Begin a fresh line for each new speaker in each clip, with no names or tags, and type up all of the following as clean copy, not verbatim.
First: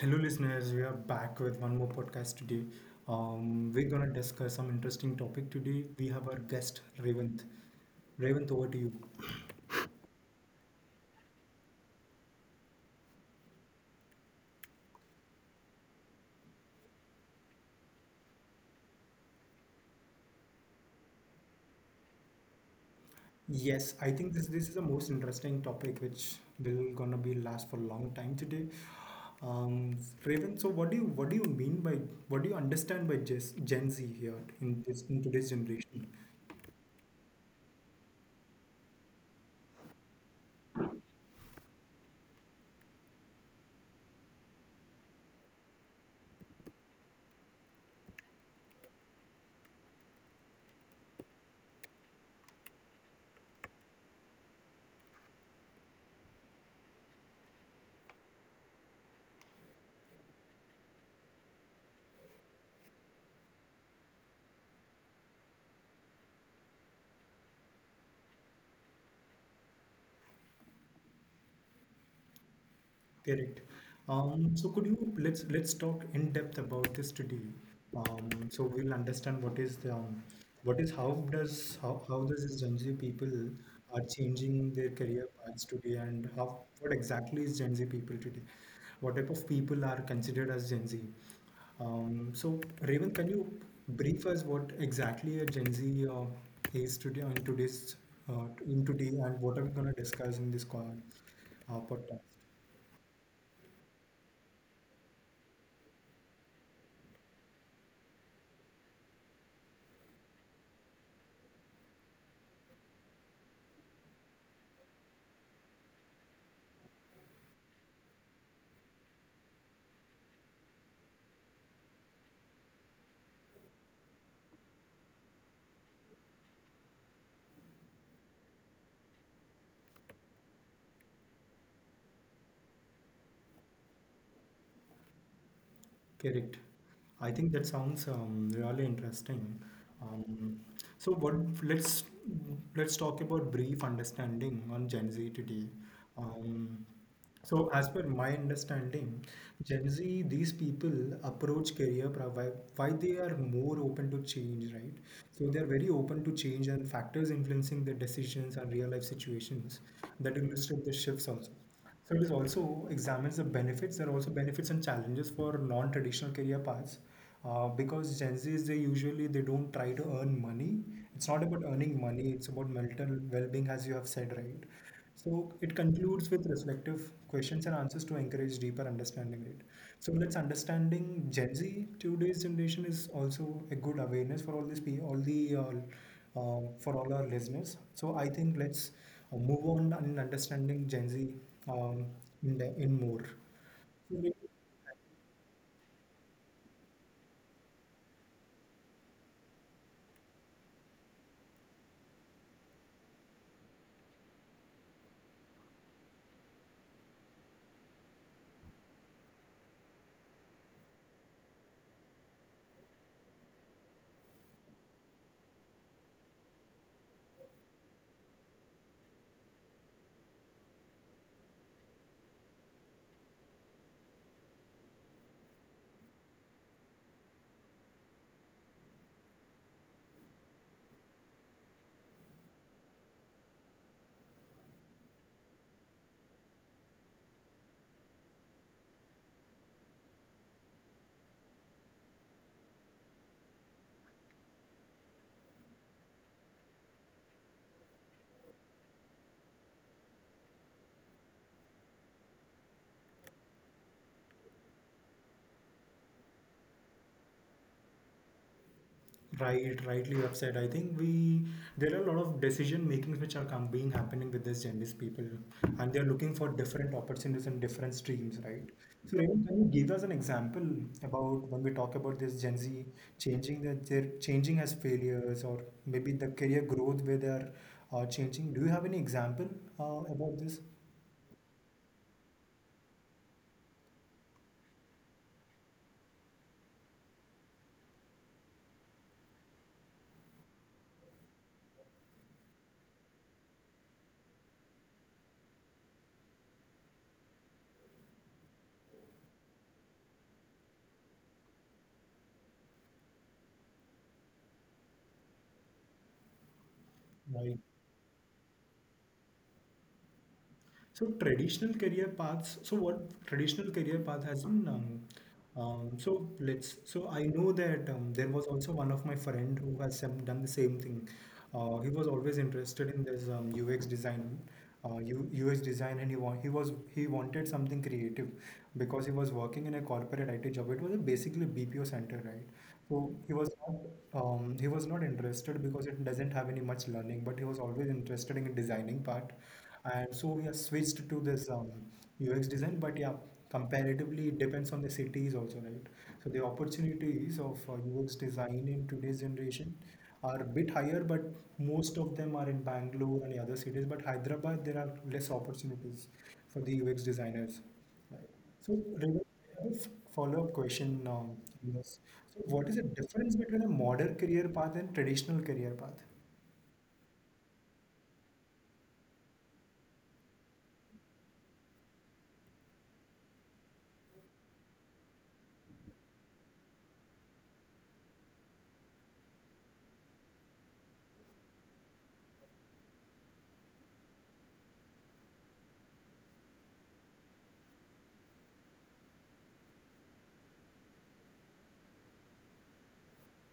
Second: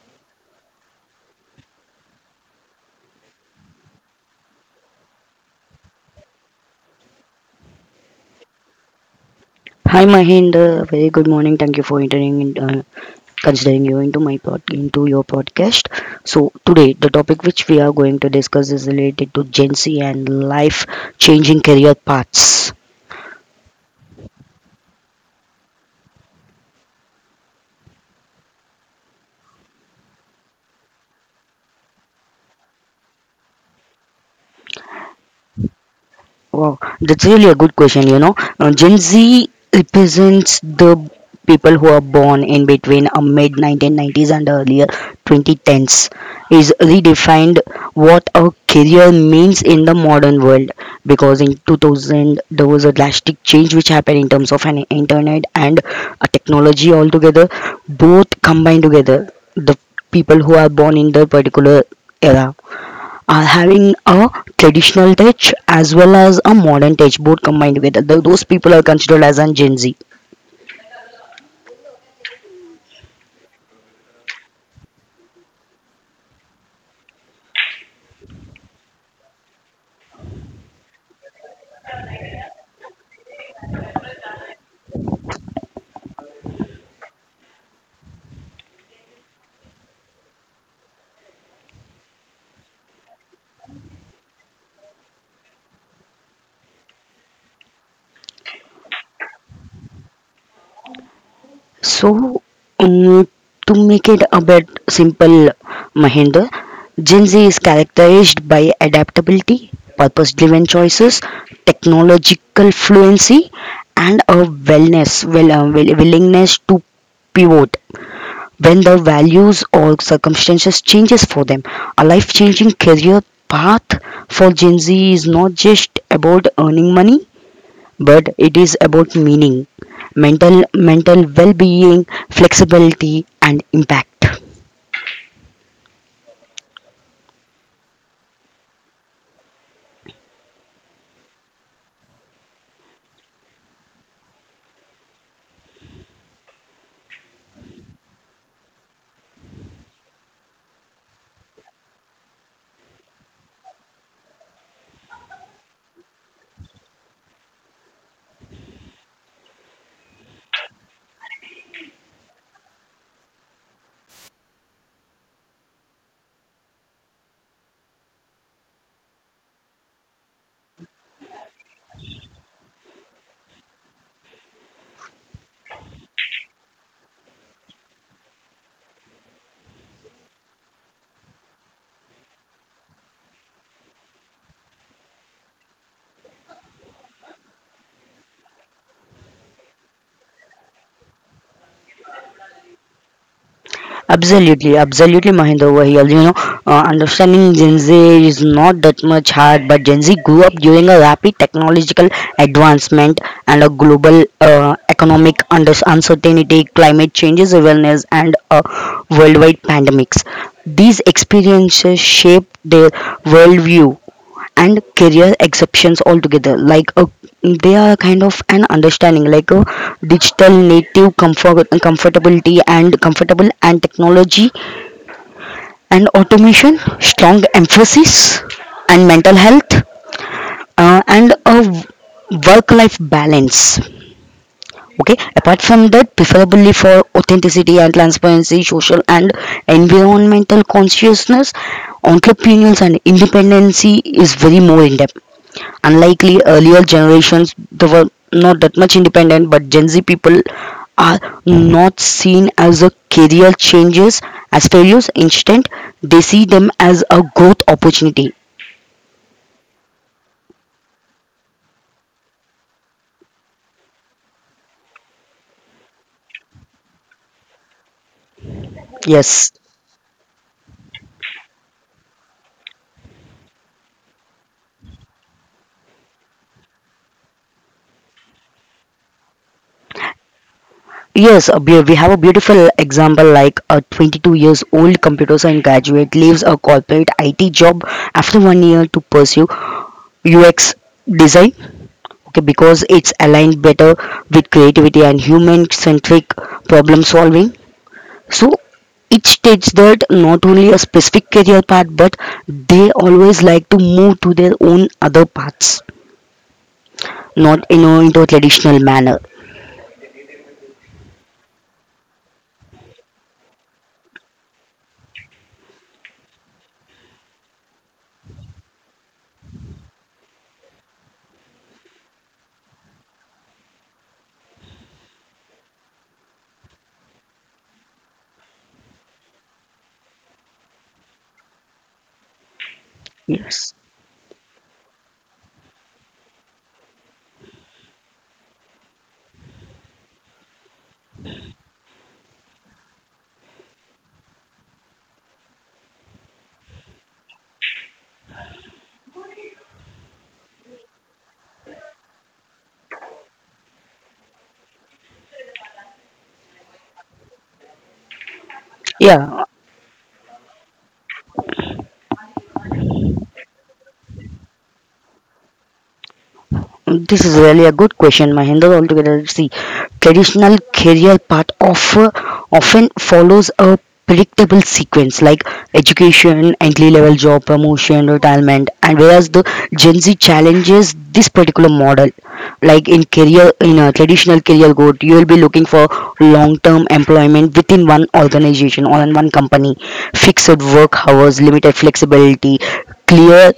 Hello, listeners. We are back with one more podcast today. We're gonna discuss some interesting topic today. We have our guest Revanth. Revanth, over to you.
Hi Mahind, very good morning. Thank you for entering in, considering you into into your podcast. So today the topic which we are going to discuss is related to Gen Z and life changing career paths.
Yes, I think this is the most interesting topic which will gonna be last for a long time today. Um, Revanth, so what do you mean by what do you understand by Gen Z here in this in today's generation?
Wow, that's really a good question. You know, Gen Z represents the people who are born in between mid 1990s and earlier 2010s. Is redefined what a career means in the modern world because in 2000 there was a drastic change which happened in terms of an internet and a technology altogether. Both combined together, the people who are born in the particular era are having a traditional touch as well as a modern touch both combined together. Those people are considered as an gen z.
Correct. So could you let's talk in depth about this today. So we'll understand what is how does how does this Gen Z people are changing their career paths today, and how what exactly is Gen Z people today? What type of people are considered as Gen Z? So Raven, can you brief us what exactly a Gen Z is today on today, and what are we gonna discuss in this call podcast?
So um, to make it a bit simple, Mahendra, gen z is characterized by adaptability, purpose driven choices, technological fluency, and a willingness to pivot when their values or circumstances changes for them. A life changing career path for gen z is not just about earning money, but it is about meaning, mental mental well being, flexibility, and impact.
Correct. I think that sounds really interesting. Um, so what let's let's talk about brief understanding on Gen Z today. Um, so as per my understanding, Gen Z, these people approach why they are more open to change, right? So they are very open to change, and factors influencing their decisions and real life situations that illustrate the shifts also. So it is also examines the benefits. There are also benefits and challenges for non-traditional career paths, because Gen Zs they usually they don't try to earn money. It's not about earning money. It's about mental well-being, as you have said, right? So it concludes with reflective questions and answers to encourage deeper understanding. It So let's understanding Gen Z today's generation is also a good awareness for all this pe all the for all our listeners. So I think let's or move on in understanding Gen Z um, in, the, in more.
Absolutely, absolutely, Mahinder over here. You know, understanding Gen Z is not that much hard, but Gen Z grew up during a rapid technological advancement and a global economic under uncertainty, climate changes awareness, and worldwide pandemics. These experiences shape their worldview and career exceptions altogether, like a, they are kind of an understanding like a digital native comfortability and comfortable and technology and automation, strong emphasis and mental health and a work life balance. Okay, apart from that, preferably for authenticity and transparency, social and environmental consciousness, entrepreneurs and independency is very more in depth. Unlikely earlier generations, they were not that much independent, but gen z people are not seen as a career changes as failures. Instead, they see them as a growth opportunity.
Right, rightly you have said. I think we there are a lot of decision makings which are being happening with this Gen Z people, and they are looking for different opportunities and different streams, right? So,
Yes,
Raymond, can you give us an example about when we talk about this Gen Z changing that they're changing as failures, or maybe the career growth where they are changing? Do you have any example about this?
we have a beautiful example like a 22 years old computer science graduate leaves a corporate it job after 1 year to pursue UX design. Okay, because it's aligned better with creativity and human centric problem solving. So it states that not only a specific career path, but they always like to move to their own other paths,
Right.
not into a traditional manner.
So traditional career paths. So what traditional career path has been? So let's. So I know that there was also one of my friend who has some, done the same thing. He was always interested in this UX design, UX design, and he wanted something creative because he was working in a corporate IT job. It was a basically BPO center, right? So he was
Yes.
not interested because it doesn't have any much learning, but he was always interested in designing part, and so we have switched to this UX design, but yeah, comparatively it depends on the cities also, right? So the opportunities of UX design in today's generation are a bit higher, but most of them are in Bangalore and the other cities. But Hyderabad, there are less opportunities for the UX designers. Right. So, Revathi,
Yeah.
I have a follow-up question. On this. So, what is the difference between a modern career path and traditional career path?
This is really a good question, Mahendra. Altogether, see, traditional career often follows a predictable sequence like education, entry level job, promotion, retirement, and whereas the Gen Z challenges this particular model. Like in career in a traditional career growth, you will be looking for long term employment within one organization or in one company, fixed work hours, limited flexibility, clear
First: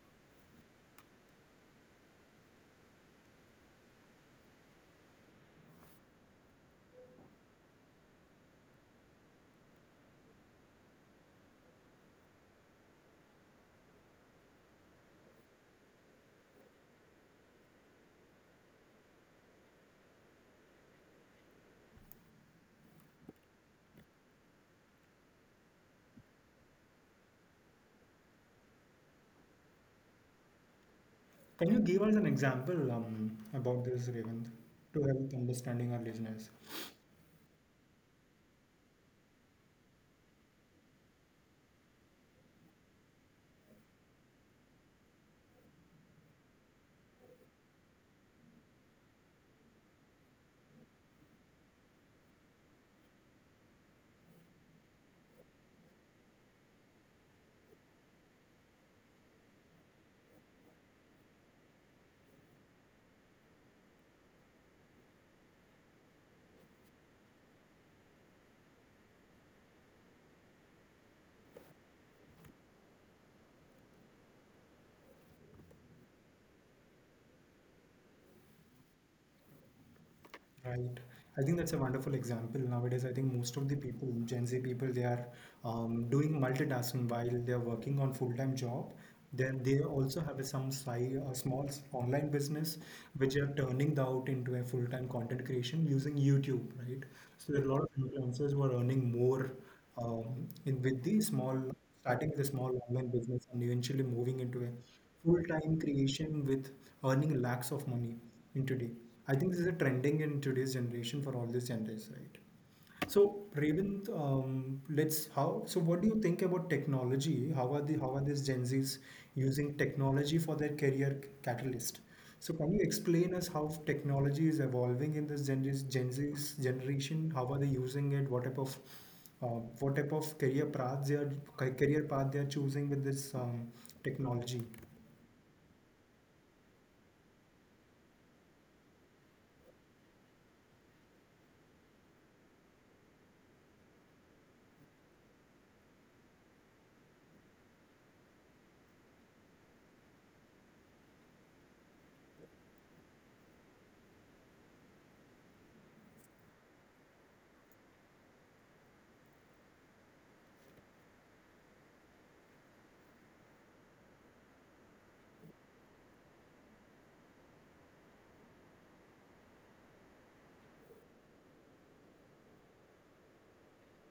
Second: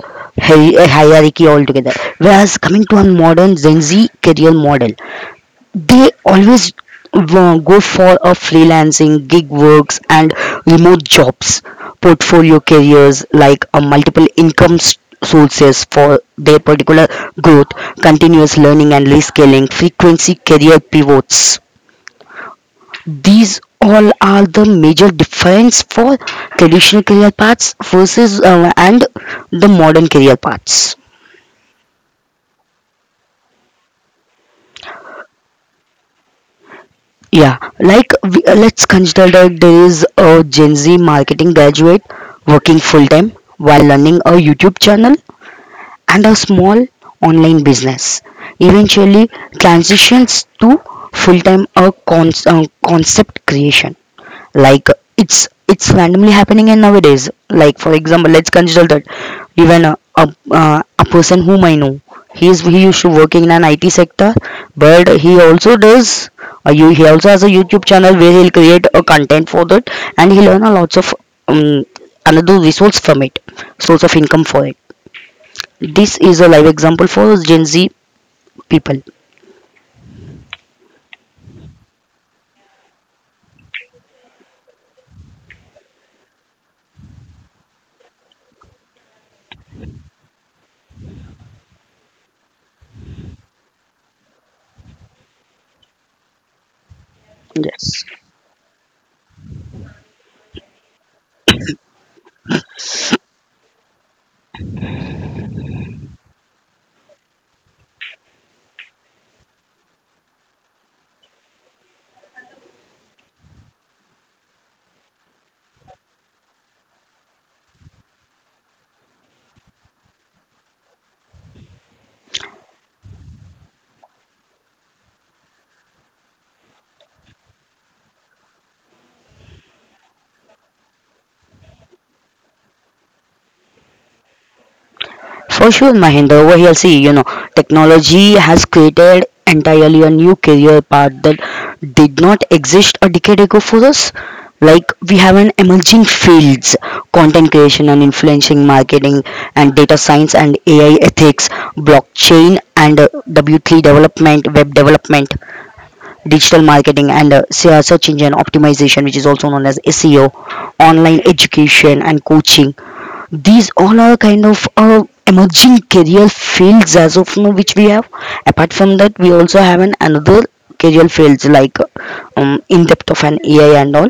a hierarchy altogether. Whereas coming to a modern Gen Z career model, they always go for a freelancing, gig works, and remote jobs, portfolio careers like a multiple income sources for their particular growth, continuous learning and rescaling, frequency career pivots. These all are the major difference for traditional career paths versus and the modern career paths.
Can you give us an example about this, Raven, to help understanding our listeners?
Yeah, like let's consider that there is a Gen Z marketing graduate working full time while running a YouTube channel and a small online business. Eventually, transitions to full time concept creation. Like it's randomly happening in nowadays. Like for example, let's consider that even a person whom I know, he used to working in an it sector, but he also does, you he also has a youtube channel where he'll create a content for that, and he learn a lots of um, another resource from it, source of income for it. This is a live example for gen z people.
Right. I think that's a wonderful example. Nowadays, I think most of the people, Gen Z people, they are doing multitasking while they are working on full-time job. Then they also have some side, a small online business which are turning out into a full-time content creation using YouTube, right? So there are a lot of
Yes.
influencers who are earning more in with starting with a small online business and eventually moving into a full-time creation with earning lakhs of money in today. I think this is a trending in today's generation for all these genders, right? So, Revin, what do you think about technology? How are the how are these Gen Zs using technology for their career catalyst? So, can you explain us how technology is evolving in this Gen Z's generation? How are they using it? Uh, what type of career paths they are ca- career path they are choosing with this technology?
For sure, Mahinder, over here, see, you know, technology has created entirely a new career path that did not exist a decade ago for us. Like, we have an emerging fields, content creation and influencing marketing, and data science and AI ethics, blockchain and W3 development, web development, digital marketing, and search engine optimization, which is also known as SEO, online education and coaching. These all are kind of emerging career fields as of now which we have. Apart from that, we also have an another career fields like in depth of an ai and all.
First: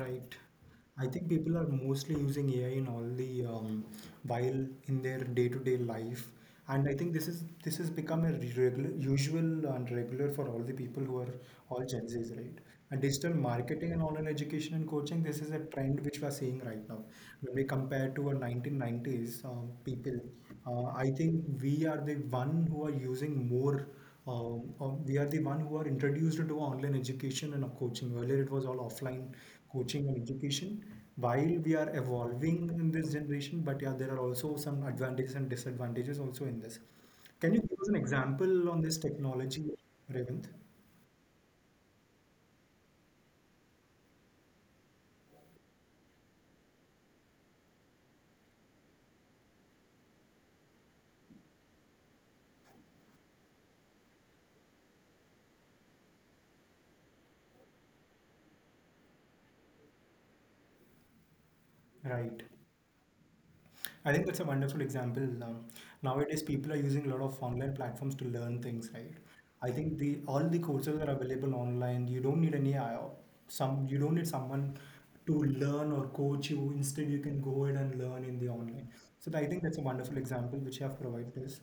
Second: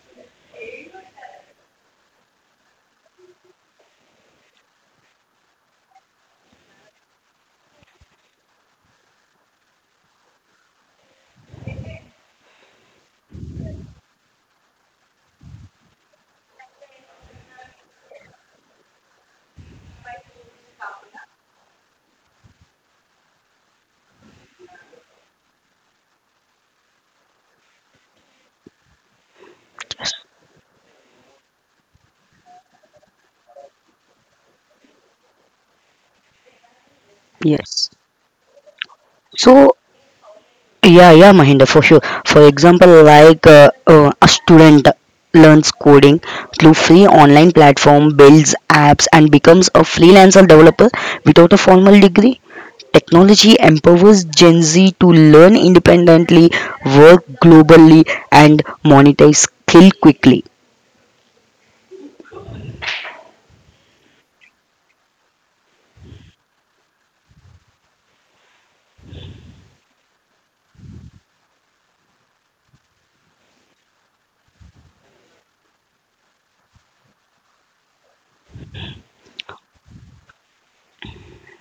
Right. I think people are mostly using AI in all the while in their day-to-day life, and I think this has become a regular, usual and regular for all the people who are all Gen Zs, right? And digital marketing and online education and coaching, this is a trend which we are seeing right now. When we compare to a 1990s people, I think we are the one who are using more we are the one who are introduced to online education and coaching. Earlier, it was all offline coaching and education while we are evolving in this generation, but yeah, there are also some advantages and disadvantages also in this. Can you give us
Yes.
an example on this technology,
So
Revant?
yeah, Mahinda, for sure. For example, like a student learns coding through free online platform, builds apps, and becomes a freelancer developer without a formal degree. Technology empowers Gen Z to learn independently, work globally, and monetize skill quickly.
Right. I think that's a wonderful example. Nowadays, people are using a lot of online platforms to learn things, right? I think the all the courses are available online. You don't need any I- some. You don't need someone to learn or coach you. Instead, you can go ahead and learn in the online. So I think that's a wonderful example which you have provided us.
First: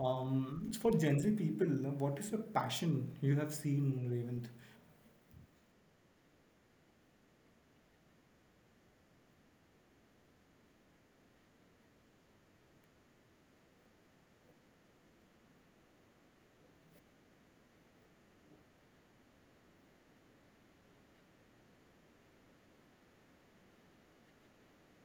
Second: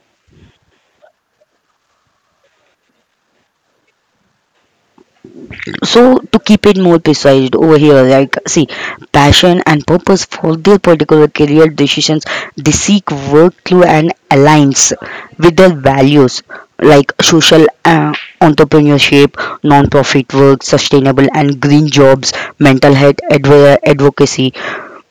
For Gen Z people, what is the passion you have seen, Ravent?
So to keep it more precise over here, like see, passion and purpose for their particular career decisions, they seek work through and aligns with their values like social entrepreneurship, non-profit work, sustainable and green jobs, mental health advocacy.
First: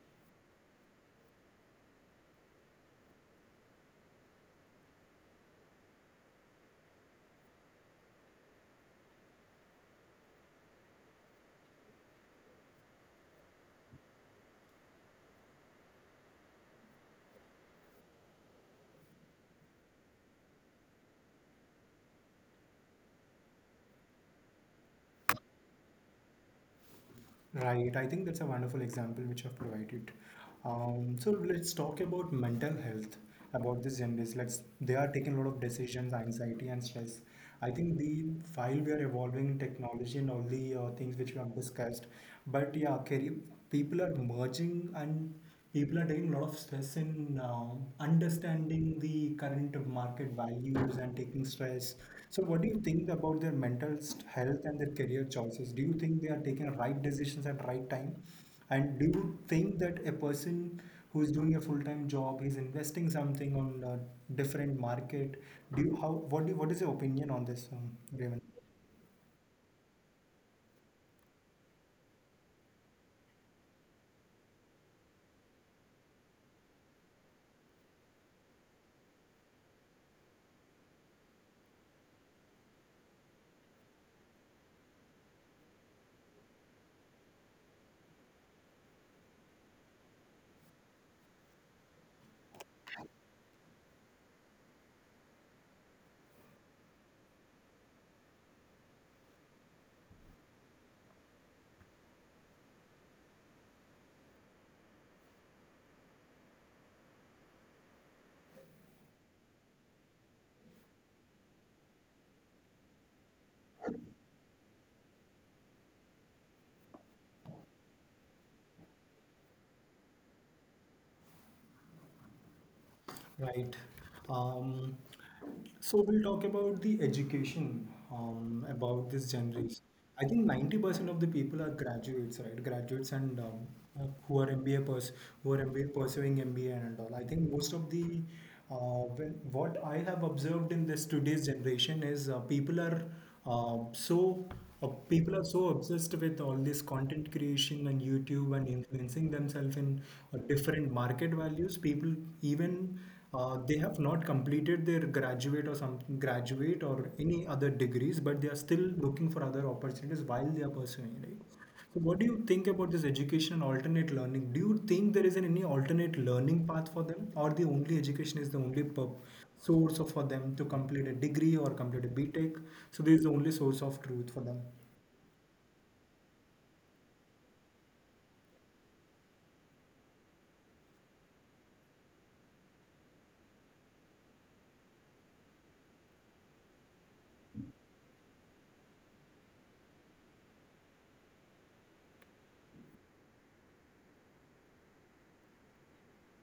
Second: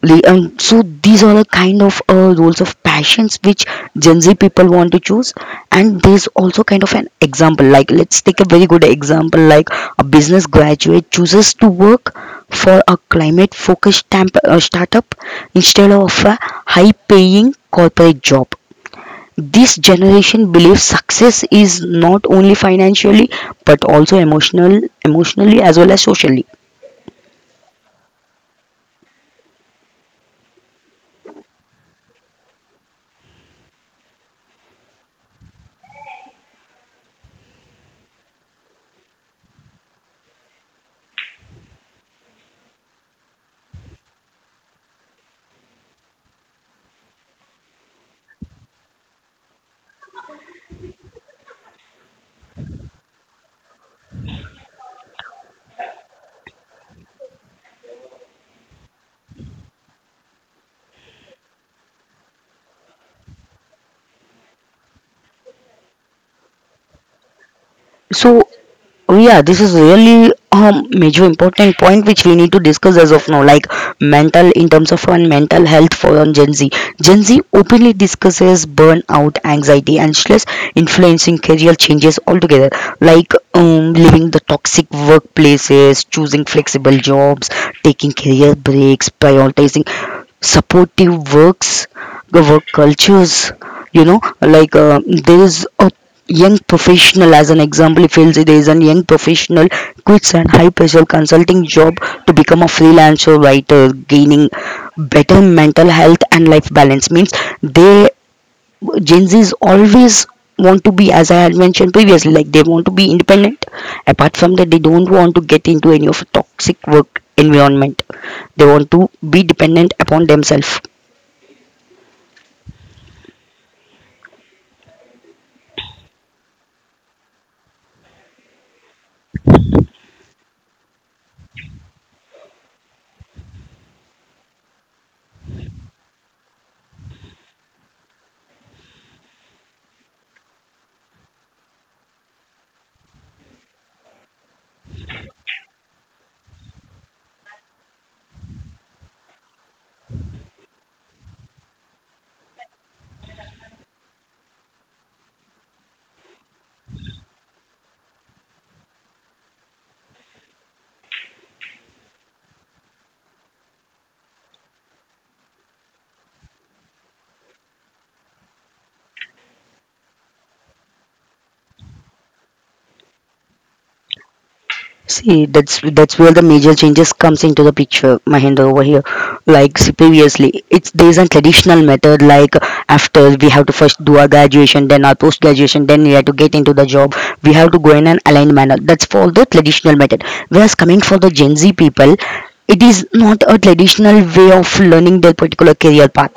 So these are the kind of roles of passions which gen z people want to choose. And there's also kind of an example, like let's take a very good example like a business graduate chooses to work for a climate focused startup instead of a high paying corporate job. This generation believes success is not only financially but also emotionally as well as socially.
Right, I think that's a wonderful example which I've provided. So let's talk about mental health about this Gen Zs. Let's they are taking a lot of decisions, anxiety and stress. I think the While we are evolving in technology and all the things which we have discussed, but yeah, career, people are merging and people are taking a lot of stress in understanding the current market values and taking stress. So, what do you think about their health and their career choices? Do you think they are taking right decisions at right time? And do you think that a person who is doing a full-time job, he's investing something on a different market? Do you how what do you, what is your opinion on this, Raymond?
So oh yeah, this is really a major important point which we need to discuss as of now, like mental in terms of on mental health for on Gen Z. Gen Z openly discusses burnout, anxiety, and stress influencing career changes altogether, like leaving the toxic workplaces, choosing flexible jobs, taking career breaks, prioritizing supportive works, the work cultures. You know, like there is a young professional as an example if there is a young professional quits an high pressure consulting job to become a freelancer writer, gaining better mental health and life balance. Means they, gen z's always want to be, as I had mentioned previously, like they want to be independent. Apart from that, they don't want to get into any of toxic work environment. They want to be dependent upon themselves.
Right. Um, so we'll talk about the education about this generation. I think 90% of the people are graduates, right? Graduates, and who are MBA pers who are MBA pursuing MBA and all. I think most of the what I have observed in this today's generation is uh, so people are so obsessed with all this content creation and YouTube and influencing themselves in different market values. People even they have not completed their graduate or some graduate or any other degrees, but they are still looking for other opportunities while they are pursuing it. So what do you think about this education and alternate learning? Do you think there is an any alternate learning path for them, or the only education is the only pub source of for them to complete a degree or complete a BTech? So this is the only source of truth for them.
See, that's where the major changes comes into the picture, Mahendra over here. Like see, previously, it's there's a traditional method. Like after we have to first do our graduation, then our post graduation, then we have to get into the job. We have to go in an aligned manner. That's for the traditional method. Whereas coming for the Gen Z people, it is not a traditional way of learning their particular career path.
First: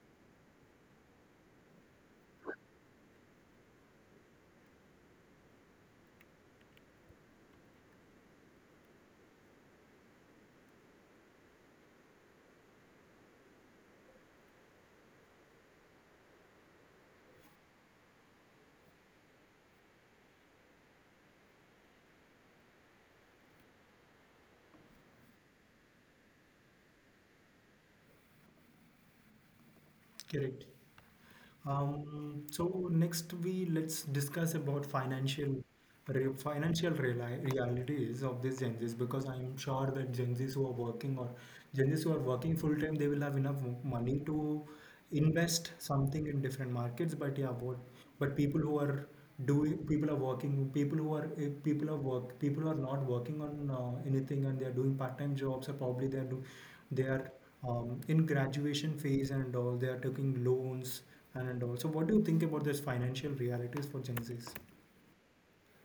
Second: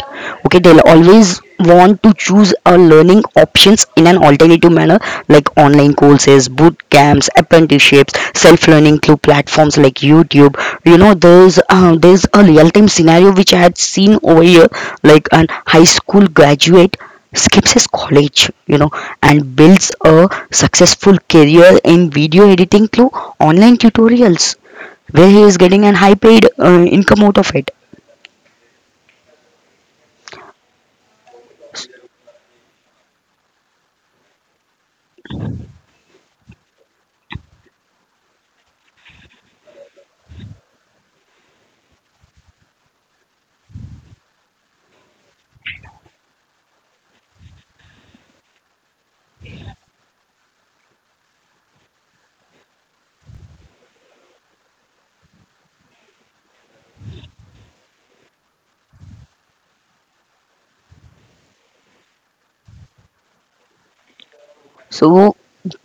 Okay, they'll always want to choose a learning options in an alternative manner, like online courses, boot camps, apprenticeships, self-learning through platforms like youtube. You know, there's a real-time scenario which I had seen over here, like an high school graduate skips his college, you know, and builds a successful career in video editing through online tutorials where he is getting an high paid income out of it.
Correct. So next we let's discuss about financial realities of these Gen Zs, because I'm sure that Gen Zs who are working or Gen Zs who are working full time they will have enough money to invest something in different markets. But yeah, what but people who are doing people are working people who are people who are not working on anything and they are doing part time jobs, or probably they are they are in graduation phase and all they are taking loans and all. So what do you think about this financial realities for Gen Z's?
So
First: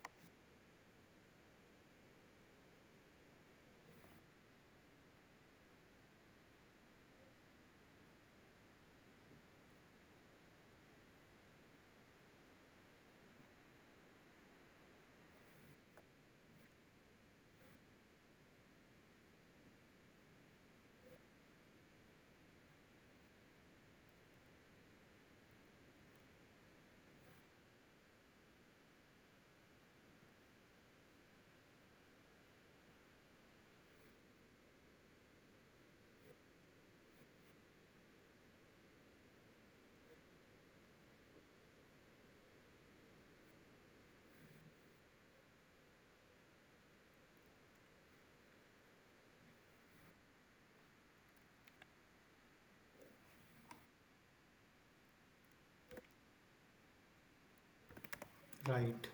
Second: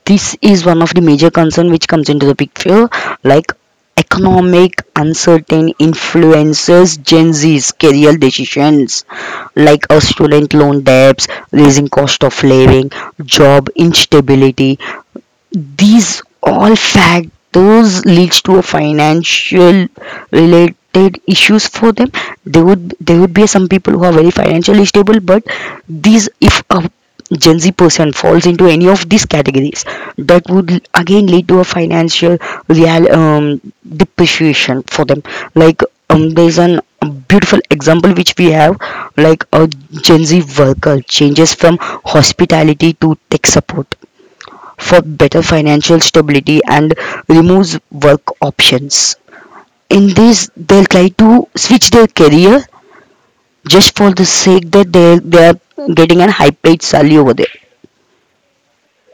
this is one of the major concern which comes into the picture, like economic uncertain influences Gen Z's career decisions, like a student loan debts, raising cost of living, job instability. These all factors leads to a financial related issues for them. There would, be some people who are very financially stable, but these if a Gen Z person falls into any of these categories, that would again lead to a financial real depreciation for them. Like there's an a beautiful example which we have, like a Gen Z worker changes from hospitality to tech support for better financial stability and removes work options. In this, they'll try to switch their career just for the sake that they are getting a high paid salary over there.
Right.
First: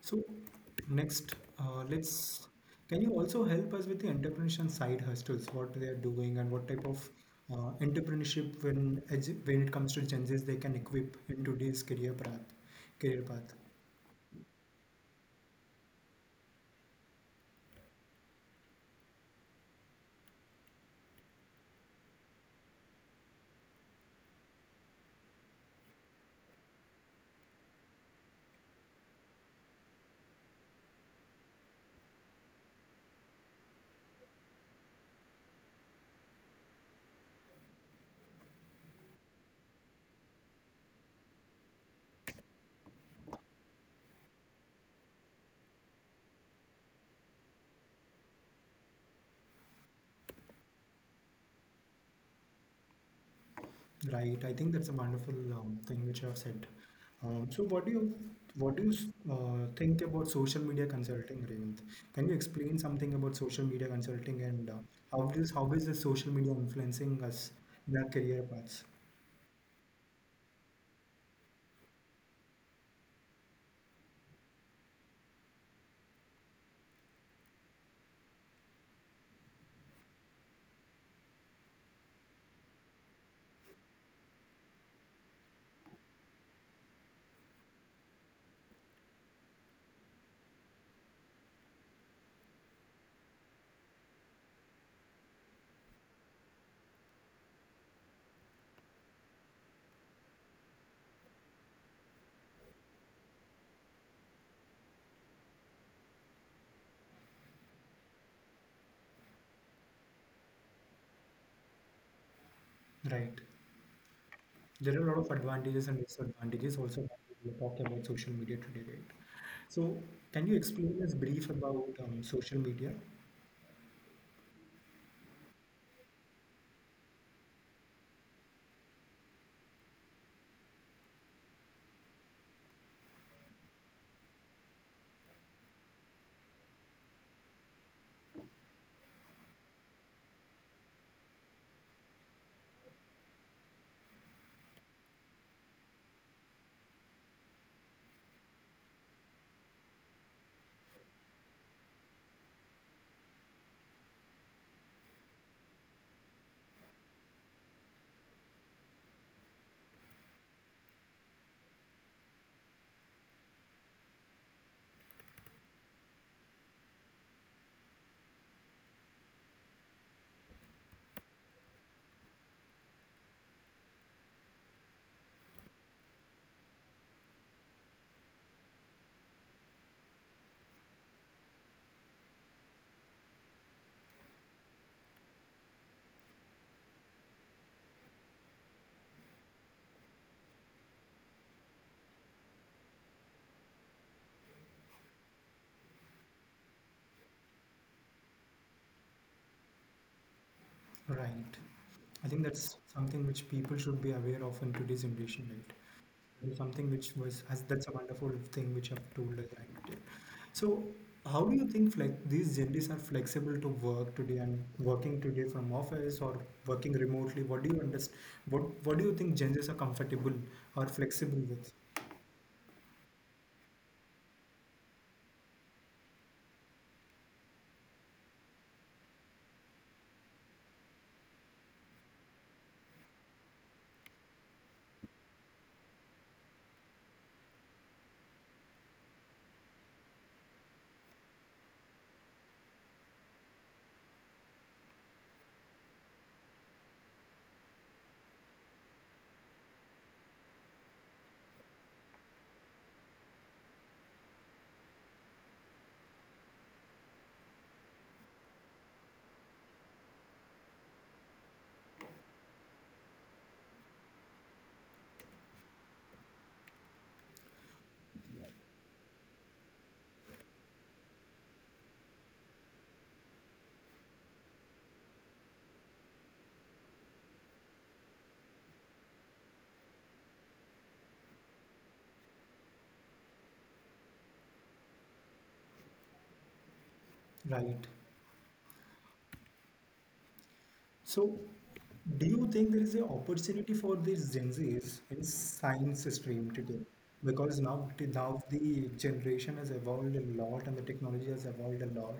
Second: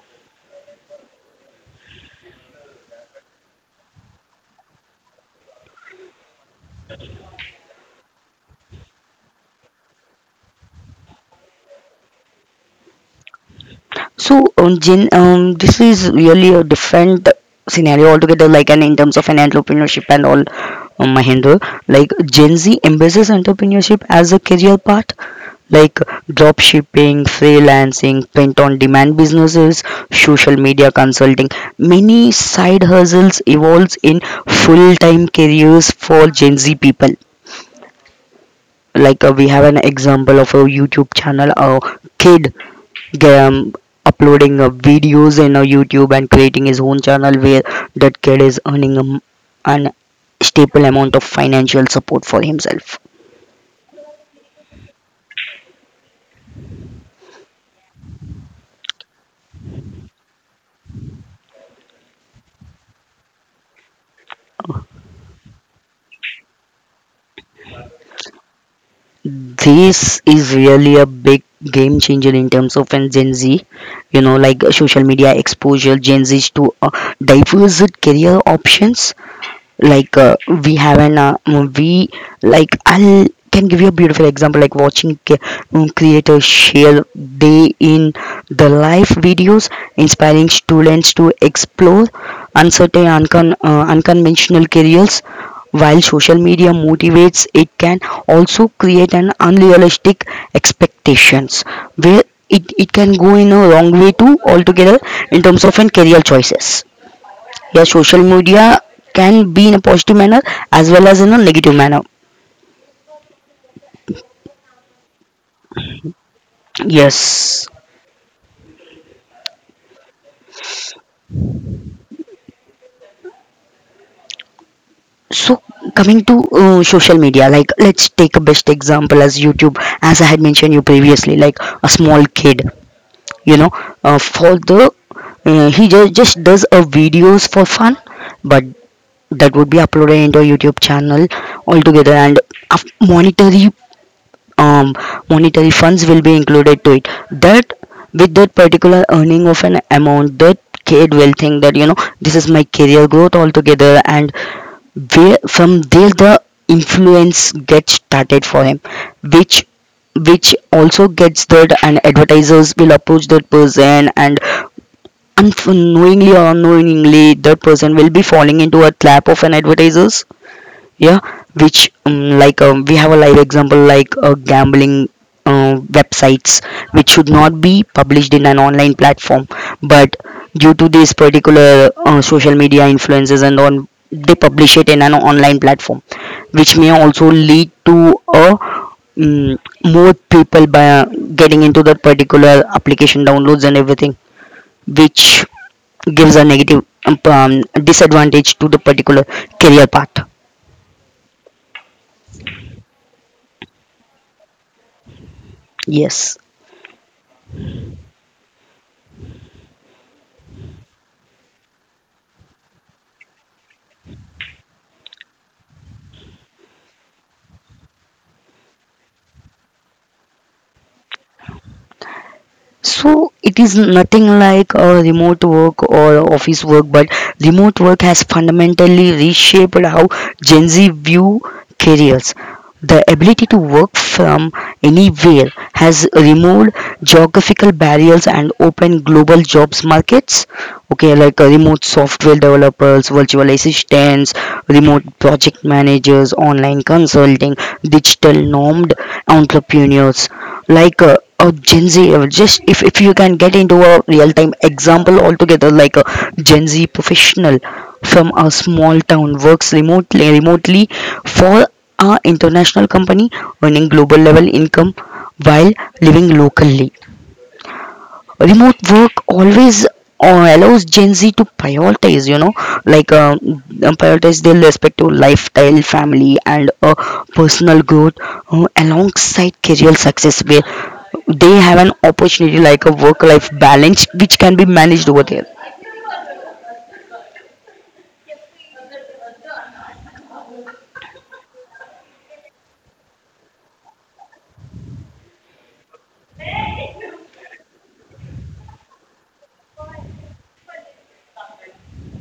So next, let's can you also help us with the entrepreneurship and side hustles what they are doing and what type of entrepreneurship when when it comes to Gen Z's they can equip in today's career path?
So, Jin, this is really a different scenario altogether, like, and in terms of an entrepreneurship and all, Mahendra, like, Gen Z embraces entrepreneurship as a career path, like drop shipping, freelancing, print on demand businesses, social media consulting. Many side hustles evolves in full time careers for Gen Z people. Like, we have an example of a YouTube channel, a kid um, uploading videos in YouTube and creating his own channel where that kid is earning a an staple amount of financial support for himself.
Right. I think that's a wonderful thing which you have said. So, what do you think about social media consulting, Revant? Can you explain something about social media consulting, and how is the social media influencing us in our career paths?
This is really a big game changer in terms of an Gen Z, you know, social media exposure, Gen Z's to diverse career options like we have an we like I'll can give you a beautiful example like watching creators share day in the live videos inspiring students to explore unconventional careers. While social media motivates, it can also create an unrealistic expectations where it can go in a wrong way too altogether in terms of an career choices. Your social media can be in a positive manner as well as in a negative manner.
Right. There are a lot of advantages and disadvantages also that we
Yes.
talked about social media today, right? So, can you explain us brief about social media?
So coming to social media, like let's take a best example as YouTube, as I had mentioned you previously, like a small kid, you know, for the he just does a videos for fun, but that would be uploaded into a YouTube channel altogether. And monetary um, monetary funds will be included to it. That, with that particular earning of an amount, that kid will think that, you know, this is my career growth altogether. And where from there the influence gets started for him, which which also gets that, and advertisers will approach that person and unknowingly or unknowingly that person will be falling into a trap of an advertisers. Yeah, which we have a live example like gambling websites which should not be published in an online platform, but due to these particular social media influences and on, they publish it in an online platform, which may also lead to a mm, more people by getting into that particular application downloads and everything, which gives a negative disadvantage to the particular career path.
Right. I think that's something which people should be aware of in today's generation, right?
Yes.
It's something which was has, that's a wonderful thing which I've told us right. today. So how do you think these genders are flexible to work today and working today from office or working remotely? What do you understand? What do you think genders are comfortable or flexible with?
So it is nothing like a remote work or office work, but remote work has fundamentally reshaped how Gen Z view careers. The ability to work from anywhere has removed geographical barriers and opened global jobs markets. Okay, like remote software developers, virtual assistants, remote project managers, online consulting, digital normed entrepreneurs. Like a Gen Z level. Just, if you can get into a real time example altogether, like a Gen Z professional from a small town works remotely for a international company, earning global level income while living locally. Remote work always allows Gen Z to prioritize, you know, like um, prioritize their respective lifestyle, family, and personal growth alongside career success, where they have an opportunity like a work-life balance, which can be managed over there.
Right. So, do you think there is an opportunity for these Gen Zs in science stream today? Because now the generation has evolved a lot and the technology has evolved a lot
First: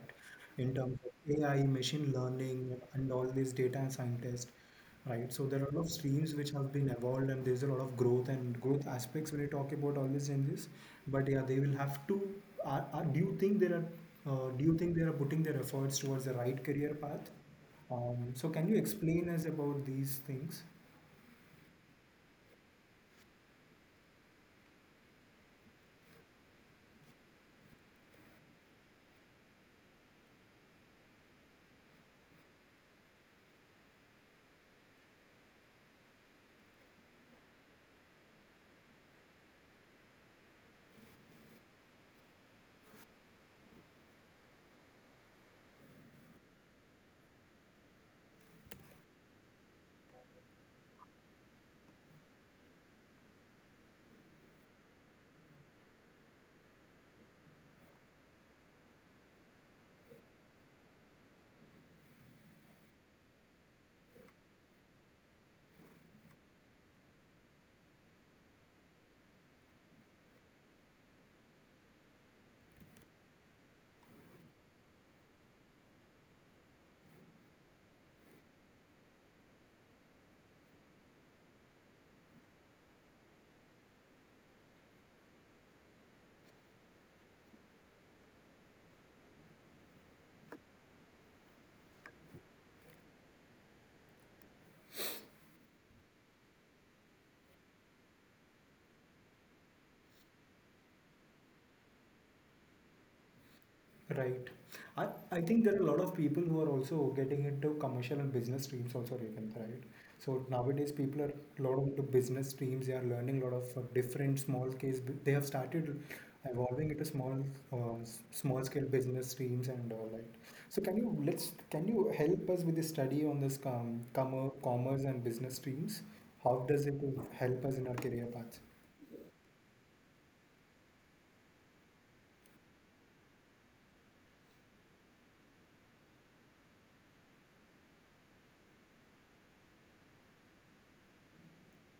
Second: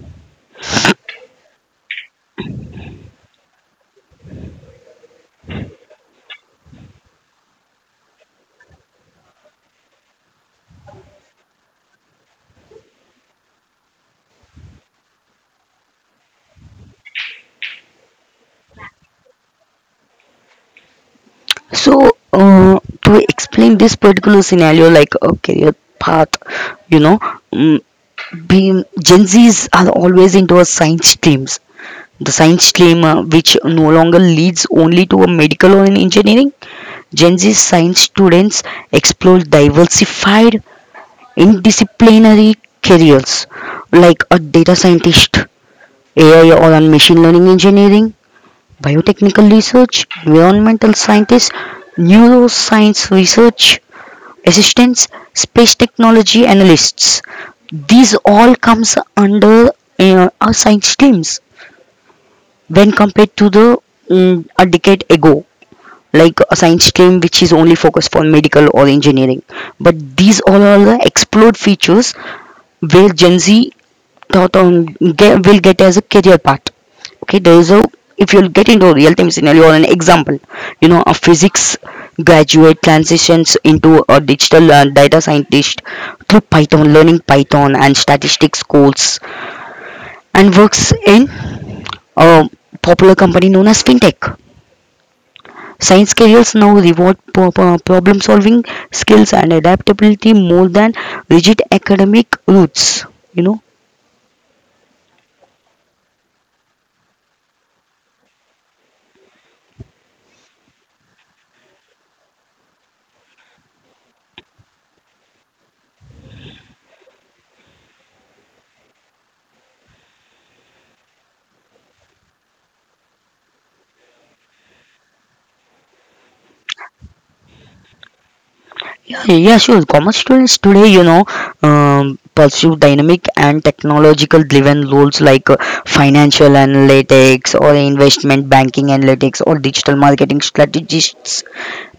in terms of AI, machine learning, and all these data scientists, right? So there are a lot of streams which have been evolved, and there's a lot of growth and growth aspects when you talk about all these Gen Zs. But yeah, they will have to. Do you think there are? Do you think they are putting their efforts towards the right career path? So can you explain us about these things?
So, to explain this particular scenario, like a career path, you know, um, being Gen Zs are always into a science streams. The science stream which no longer leads only to a medical or an engineering. Gen Z science students explore diversified interdisciplinary careers like a data scientist, AI or on machine learning engineering, biotechnical research, environmental scientist, neuroscience research assistants, space technology analysts. These all comes under our science teams, when compared to the a decade ago, like a science stream which is only focused on medical or engineering. But these all are the explored features where Gen Z thought on get, will get as a career path. Okay, there is a, if you'll get into a real time scenario or an example, you know, a physics graduate transitions into a digital data scientist through python learning python and statistics course, and works in a popular company known as fintech. Science careers now reward problem solving skills and adaptability more than rigid academic routes. You know.
Right. I think there are a lot of people who are also getting into commercial and business streams also, Revan, right? So nowadays people are a lot into business streams. They are learning a lot of different small case. They have started evolving into small small scale business streams and all that. So can you let's can you help us with the study on this commerce and business streams? How does it help us in our career path?
Yeah, yeah, sure. Commerce students today, you know, pursue dynamic and technological-driven roles like financial analytics or investment banking analytics or digital marketing strategists,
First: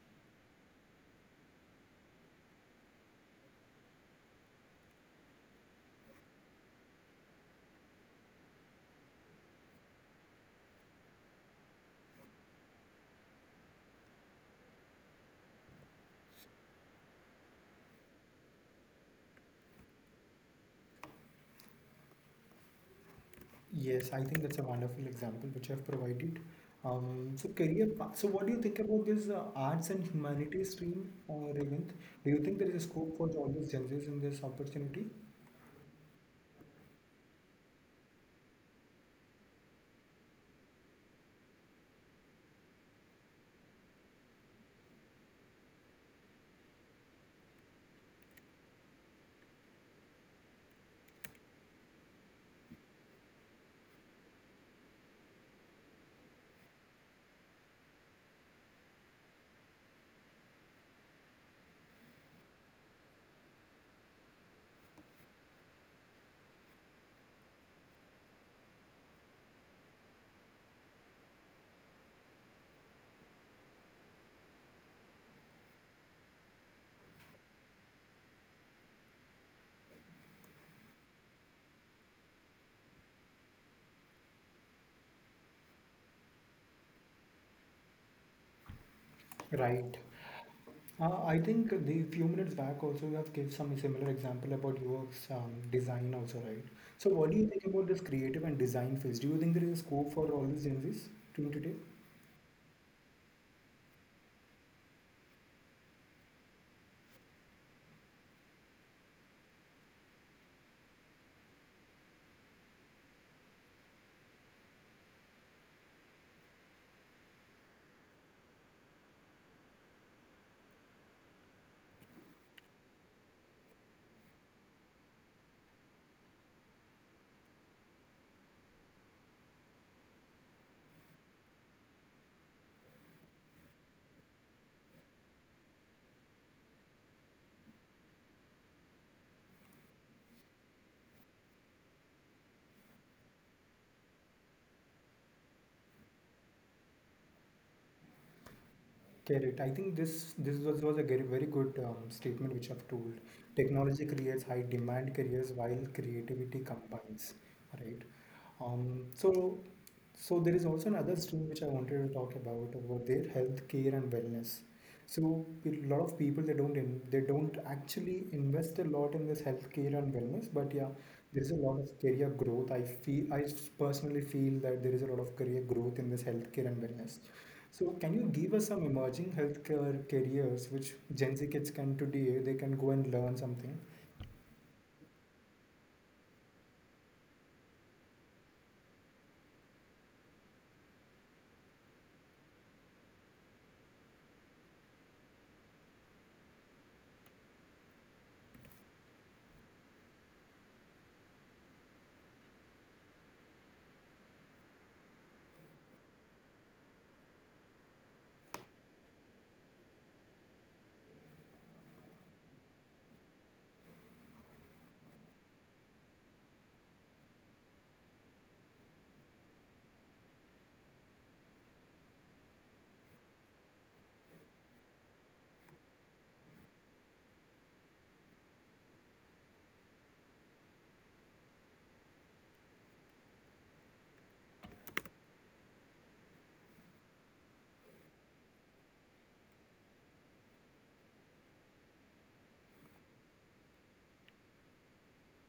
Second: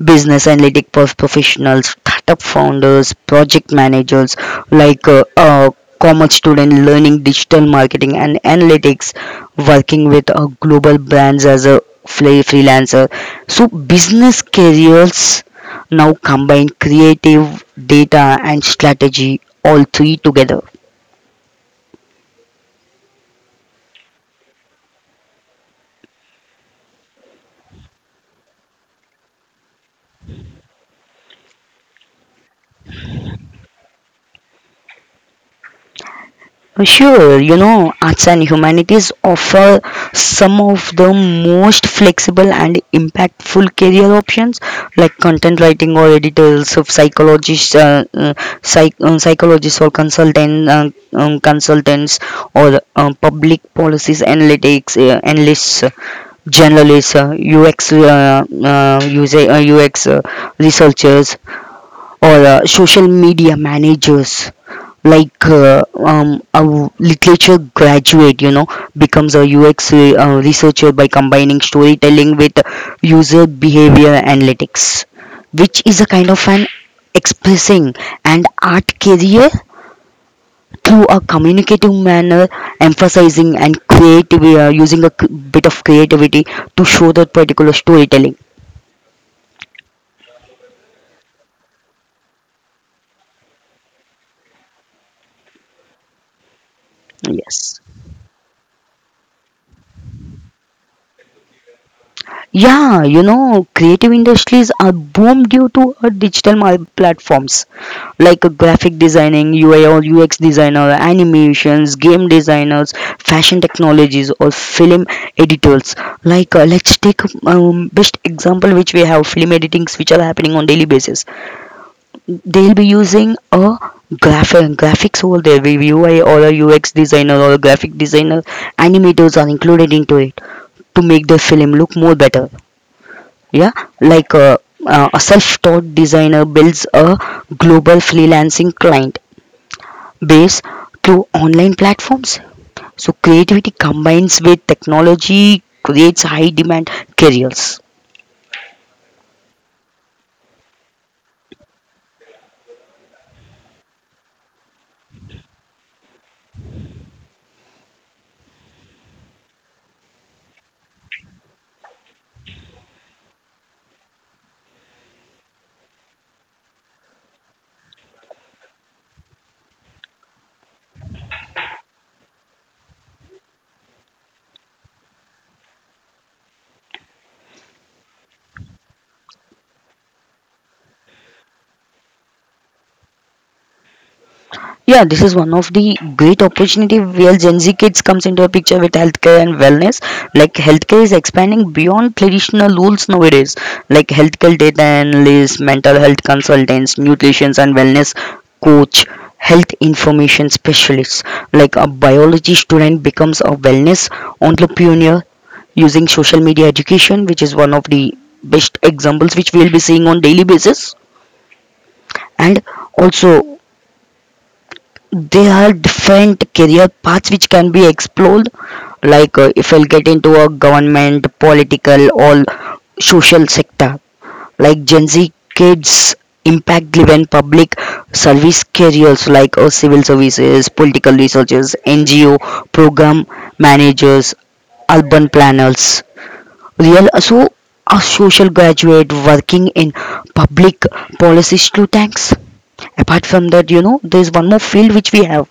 business analytic professionals, startup founders, project managers, like commerce student learning digital marketing and analytics, working with global brands as a freelancer. So business careers now combine creative data and strategy all three together.
Yes, I think that's a wonderful example which you have provided. So career path. So what do you think about this arts and humanities stream, Revant? Do you think there is a scope for all these genres in this opportunity?
Sure, you know, arts and humanities offer some of the most flexible and impactful career options like content writing or editors of psychologists, psychologists or consultants or public policies analytics analysts, journalists, UX researchers or social media managers. Like a literature graduate, you know, becomes a UX researcher by combining storytelling with user behavior analytics, which is a kind of an expressing and art career through a communicative manner, emphasizing and creative, using a bit of creativity to show that particular storytelling.
Right. I think the few minutes back also you have gave some similar example about UX design also, right? So what do you think
Yes.
about this creative and design phase? Do you think there is a scope for all these genres till today?
Yeah, you know, creative industries are boom due to digital platforms like graphic designing, UI or UX designer, animations, game designers, fashion technologies, or film editors. Like, let's take best example which we have, film editings, which are happening on daily basis. They'll be using a graphics over there, with UI or a UX designer or a graphic designer, animators are included into it to make the film look more better. Yeah, like a self-taught designer builds a global freelancing client base through online platforms. So creativity combines with technology, creates high demand careers.
Get it. I think this was a very, very good statement which I've told. Technology creates high demand careers while creativity combines, right? Um, so so there is also another stream which I wanted to talk about their healthcare and wellness. So a lot of people they don't actually invest a lot in this healthcare and wellness, but yeah, there is a lot of career growth. I feel I personally feel that there is a lot of career growth in this healthcare and wellness. So can you give us some emerging healthcare careers which Gen Z kids can today they can go and learn something?
Yeah, this is one of the great opportunity where Gen Z kids comes into a picture with healthcare and wellness. Like healthcare is expanding beyond traditional rules nowadays. Like healthcare data analysts, mental health consultants, nutrition and wellness coach, health information specialists. Like a biology student becomes a wellness entrepreneur using social media education, which is one of the best examples which we will be seeing on daily basis. And also, there are different career paths which can be explored. Like if I'll get into a government, political, or social sector. Like Gen Z kids impact-driven public service careers like civil services, political researchers, NGO, program managers, urban planners. Real so a social graduate working in public policy think tanks. Apart from that, you know, there is one more field which we have,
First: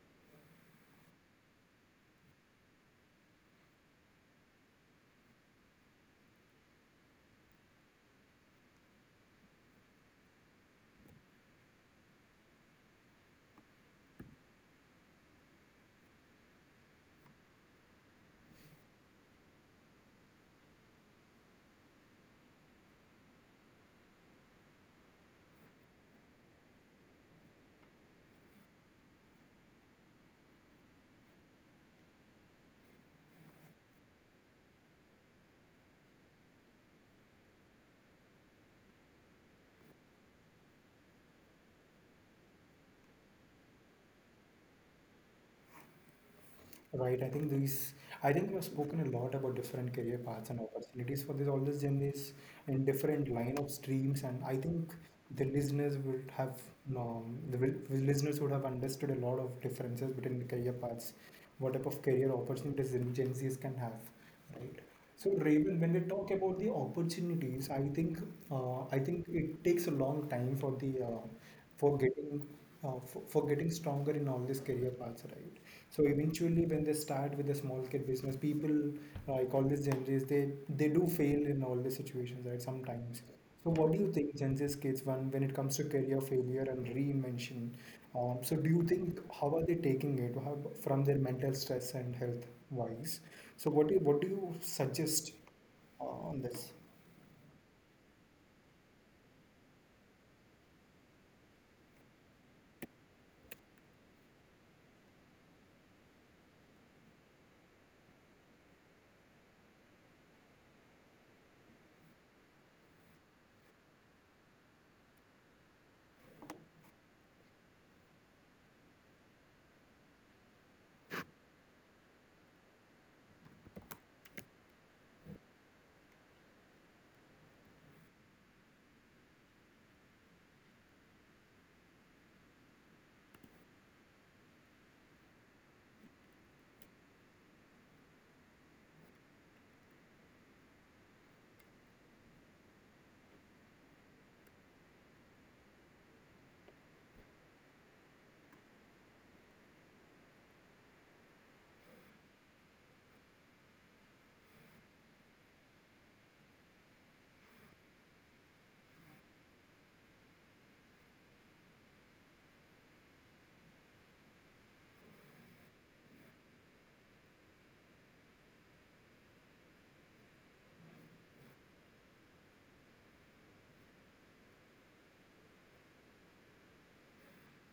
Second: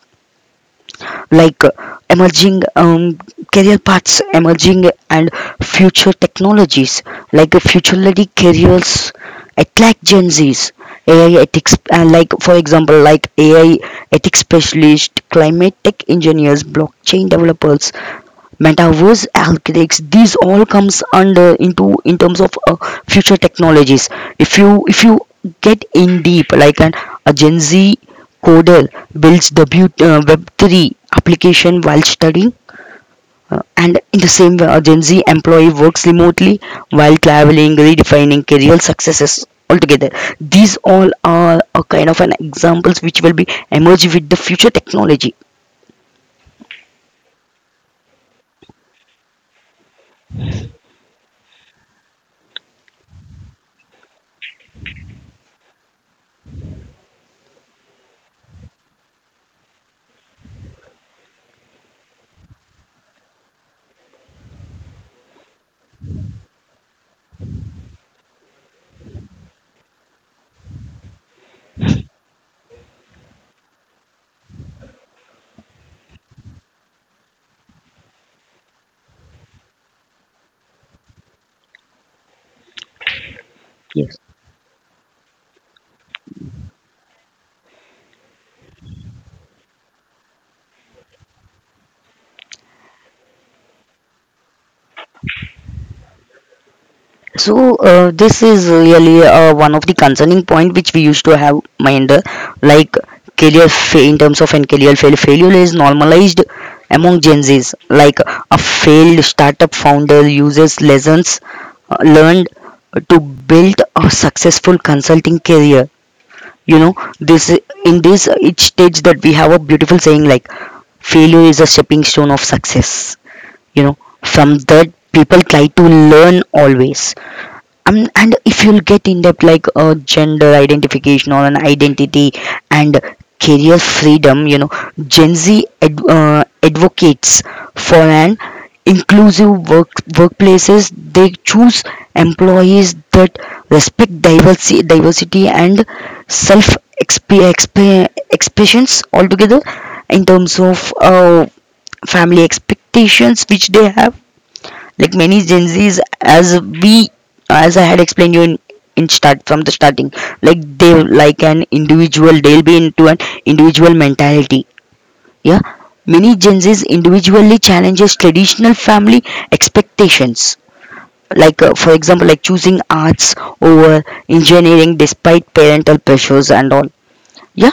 like emerging career paths, emerging and future technologies, like future-ready careers attract Gen Zs. AI ethics, like for example, like AI ethics specialist, climate tech engineers, blockchain developers, metaverse algorithms, these all comes under into in terms of future technologies. If you get in deep, like an a Gen Z coder builds w web3 application while studying, and in the same way a Gen Z employee works remotely while traveling, redefining career successes altogether. These all are a kind of an examples which will be emerge with the future technology.
Right. I think we have spoken a lot about different career paths and opportunities for this all these journeys in different line of streams, and I think the listeners would have the listeners would have understood a lot of differences between the career paths, what type of career opportunities in Gen Zs can have, right? So Raven, when we talk about the opportunities, I think it takes a long time for the for getting for getting stronger in all these career paths, right? So eventually, when they start with a small kid business, people like all these Gen Zs, they do fail in all the situations, right? Sometimes. So what do you
Yes.
think Gen Z's kids when it comes to career failure and reinvention? So do you think how are they taking it how, from their mental stress and health wise? So what do you suggest on this?
So this is really one of the concerning point which we used to have mind, like in terms of and career fail failure is normalized among Gen Zs, like a failed startup founder uses lessons learned to build a successful consulting career. You know, this, in this each stage that we have a beautiful saying, like failure is a stepping stone of success, you know. From that, people try to learn always. And if you'll get in depth, like gender identification or an identity and career freedom, you know, Gen Z advocates for an inclusive workplaces. They choose employees that respect diversity and self expressions altogether in terms of family expectations which they have. Like many Gen Zs, as I had explained you in start from the starting, like they like an individual, they'll be into an individual mentality. Yeah, many Gen Zs individually challenges traditional family expectations. Like for example, like choosing arts over engineering despite parental pressures and all. Yeah,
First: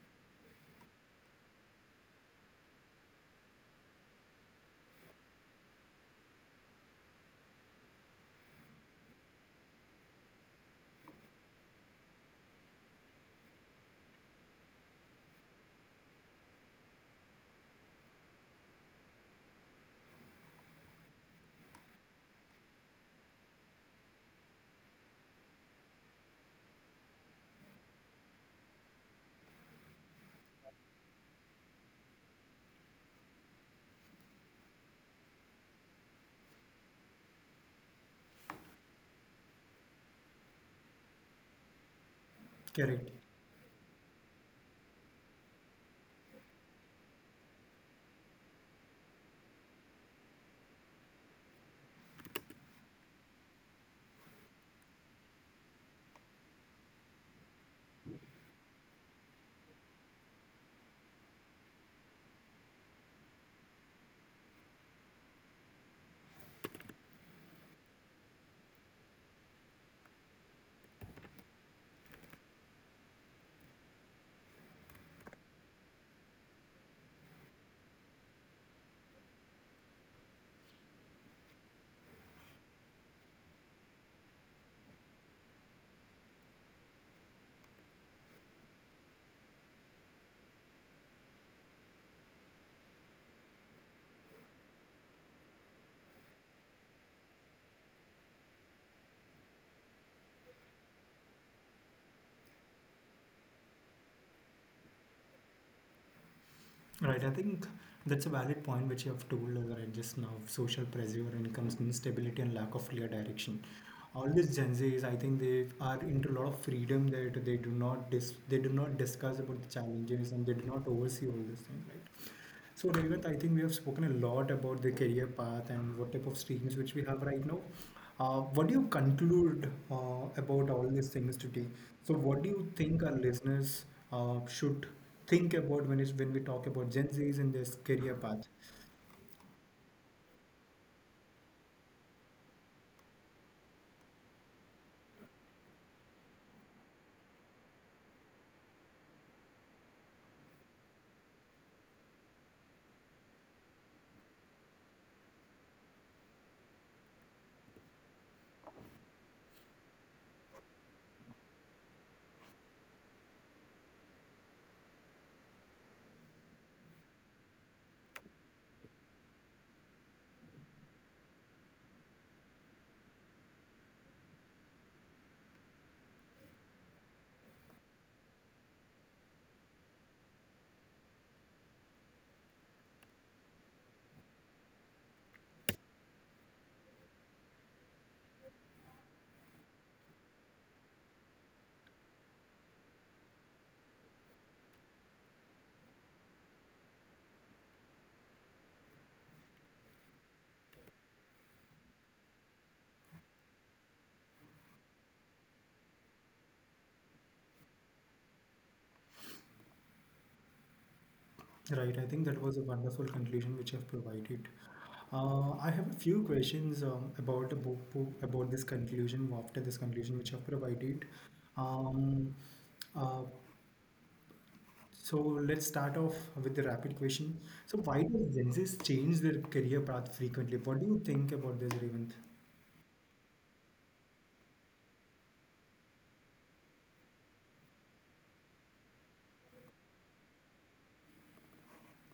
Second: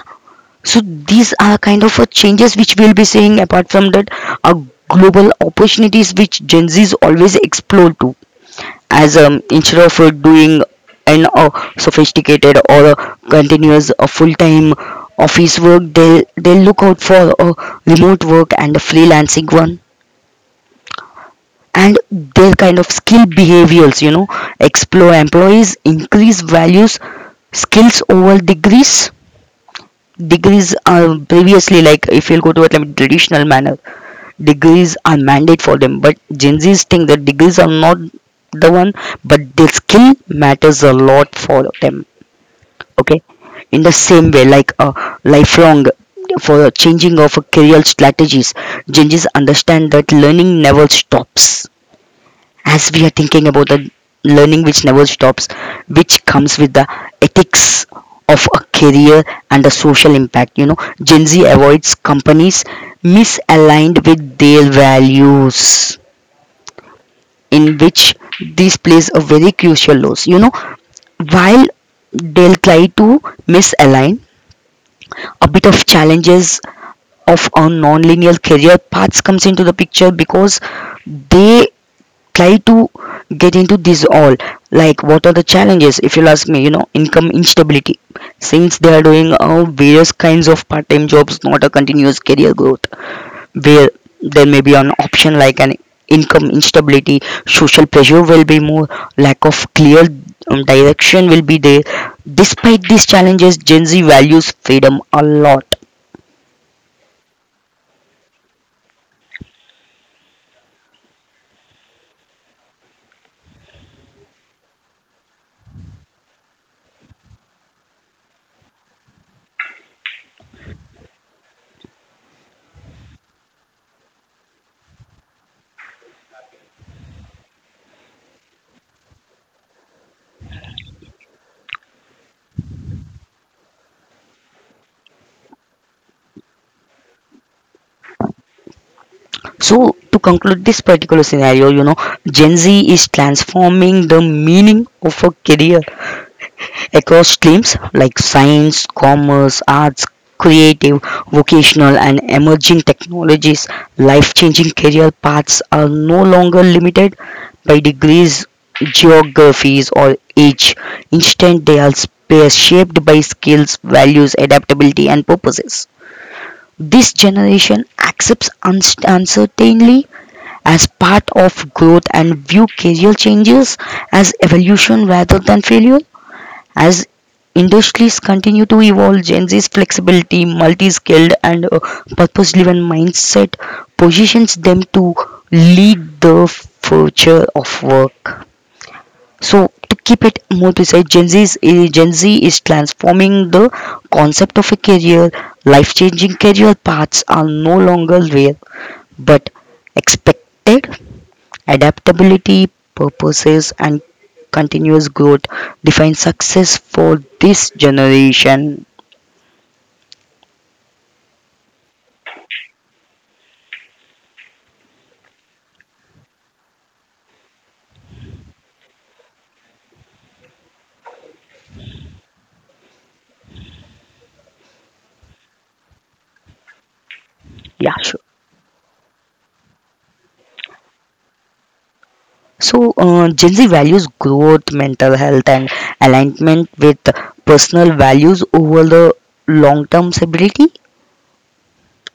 so these are kind of changes which we'll be seeing. Apart from that, are global opportunities which Gen Zs always explore to, as instead of doing an sophisticated or continuous full-time office work, they look out for remote work and the freelancing one. And their kind of skill behaviors, you know, explore employees increase values, skills over degrees. Degrees are previously, like if you'll go to a traditional manner, degrees are mandate for them, but Gen Z's think that degrees are not the one, but their skill matters a lot for them.
Correct.
Okay, in the same way, like a lifelong for changing of career strategies, Gen Z's understand that learning never stops. As we are thinking about the learning which never stops, which comes with the ethics of a career and the social impact. You know, Gen Z avoids companies misaligned with their values, in which this plays a very crucial role. You know, while they'll try to misalign, a bit of challenges of our non-linear career paths comes into the picture, because they try to get into this all. Like, what are the challenges, if you'll ask me, you know, income instability, since they are doing various kinds of part-time jobs, not a continuous career growth, where there may be an option like an income instability, social pressure will be more, lack of clear direction will be there. Despite these challenges, Gen Z values freedom a lot.
Right, I think that's a valid point which you have told right just now. Social pressure, income instability, and lack of clear direction. All these Gen Zs, I think they are into a lot of freedom that they do not discuss about the challenges and they do not oversee all these things, right? So, Devdutt, I think we have spoken a lot about the career path and what type of streams which we have right now. What do you conclude about all these things today? So, what do you think our listeners should think about when it's, when we talk about Gen Zs and their career path?
So to conclude this particular scenario, you know, Gen Z is transforming the meaning of a career across streams like science, commerce, arts, creative, vocational, and emerging technologies. Life changing career paths are no longer limited by degrees, geographies, or age. Instead, they are shaped by skills, values, adaptability, and purposes. This generation accepts uncertainty as part of growth and view career changes as evolution rather than failure. As industries continue to evolve, Gen Z's flexibility, multi-skilled, and purpose-driven mindset positions them to lead the future of work. So, to keep it more precise, Gen Z is transforming the concept of a career. Life-changing career paths are no longer rare, but expected. Adaptability, purposes, and continuous growth define success for this generation.
Right, I think that was a wonderful conclusion which you have provided. I have a few questions about the about this conclusion after this conclusion which I've provided. Um, uh, So let's start off with the rapid question. So
Yeah,
why
sure.
does Gen Zs change their career path frequently? What do you think about this, Revant?
So, Gen Z values growth, mental health, and alignment with personal values over the long-term stability.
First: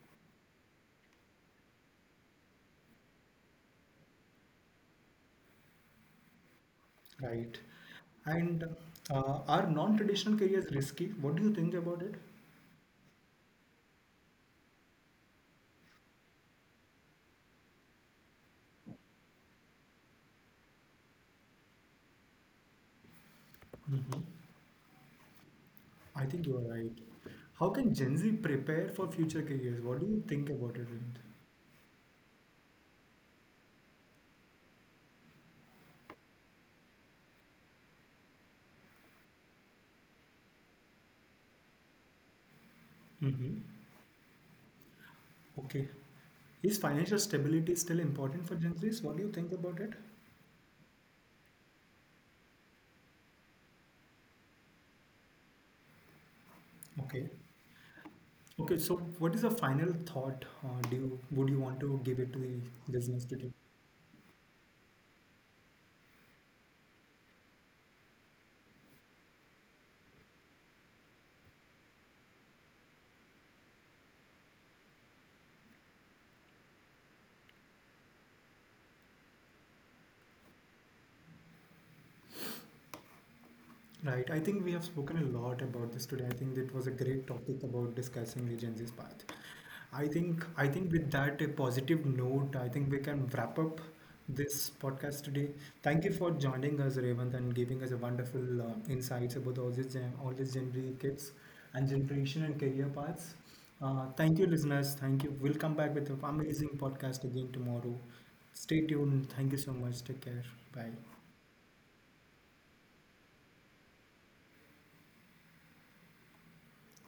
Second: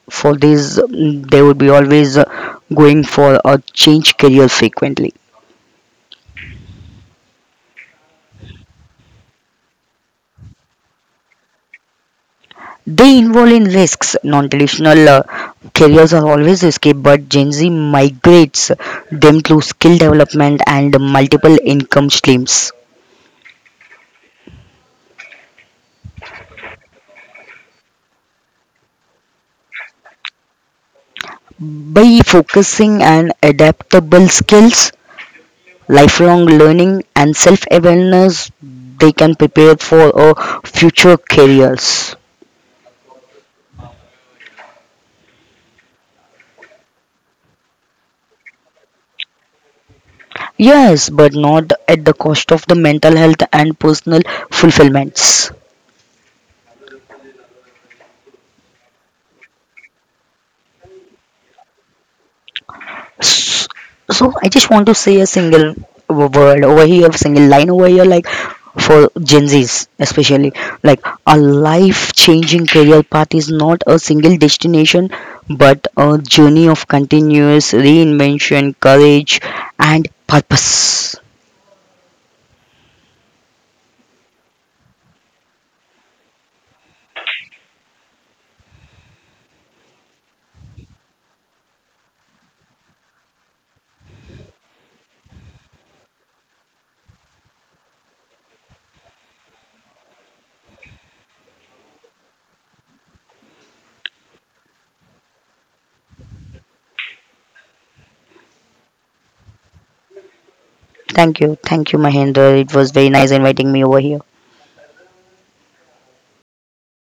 For this, they would be always going for a change career frequently.
Right. And are non-traditional careers risky? What do you think about it?
They involve in risks. Non-traditional careers are always risky, but Gen Z migrates them through skill development and multiple income streams.
Mhm. I think you are right. How can Gen Z prepare for future careers? What do you think about it, Revant?
By focusing on adaptable skills, lifelong learning, and self-awareness, they can prepare for future careers.
Hmm. Okay. Is financial stability still important for Gen Zs? What do you think about it?
Yes, but not at the cost of the mental health and personal fulfillments.
Okay. Okay, so what is the final thought do you would you want to give it to the listeners today?
S- So I just want to say a single word over here, single line over here, like for Gen Zs especially, like a life-changing career path is not a single destination, but a journey of continuous reinvention, courage, and purpose.
Right. I think we have spoken a lot about this today. I think it was a great topic about discussing the Gen agency's path. I think with that a positive note, I think we can wrap up this podcast today. Thank you for joining us, Revant, and giving us a wonderful insights about all these Gen Z kids and generation and career paths. Thank you, listeners. Thank you. We'll come back with an amazing podcast again tomorrow. Stay tuned. Thank you so much. Take care. Bye.
Thank you, Mahendra. It was very nice inviting me over here.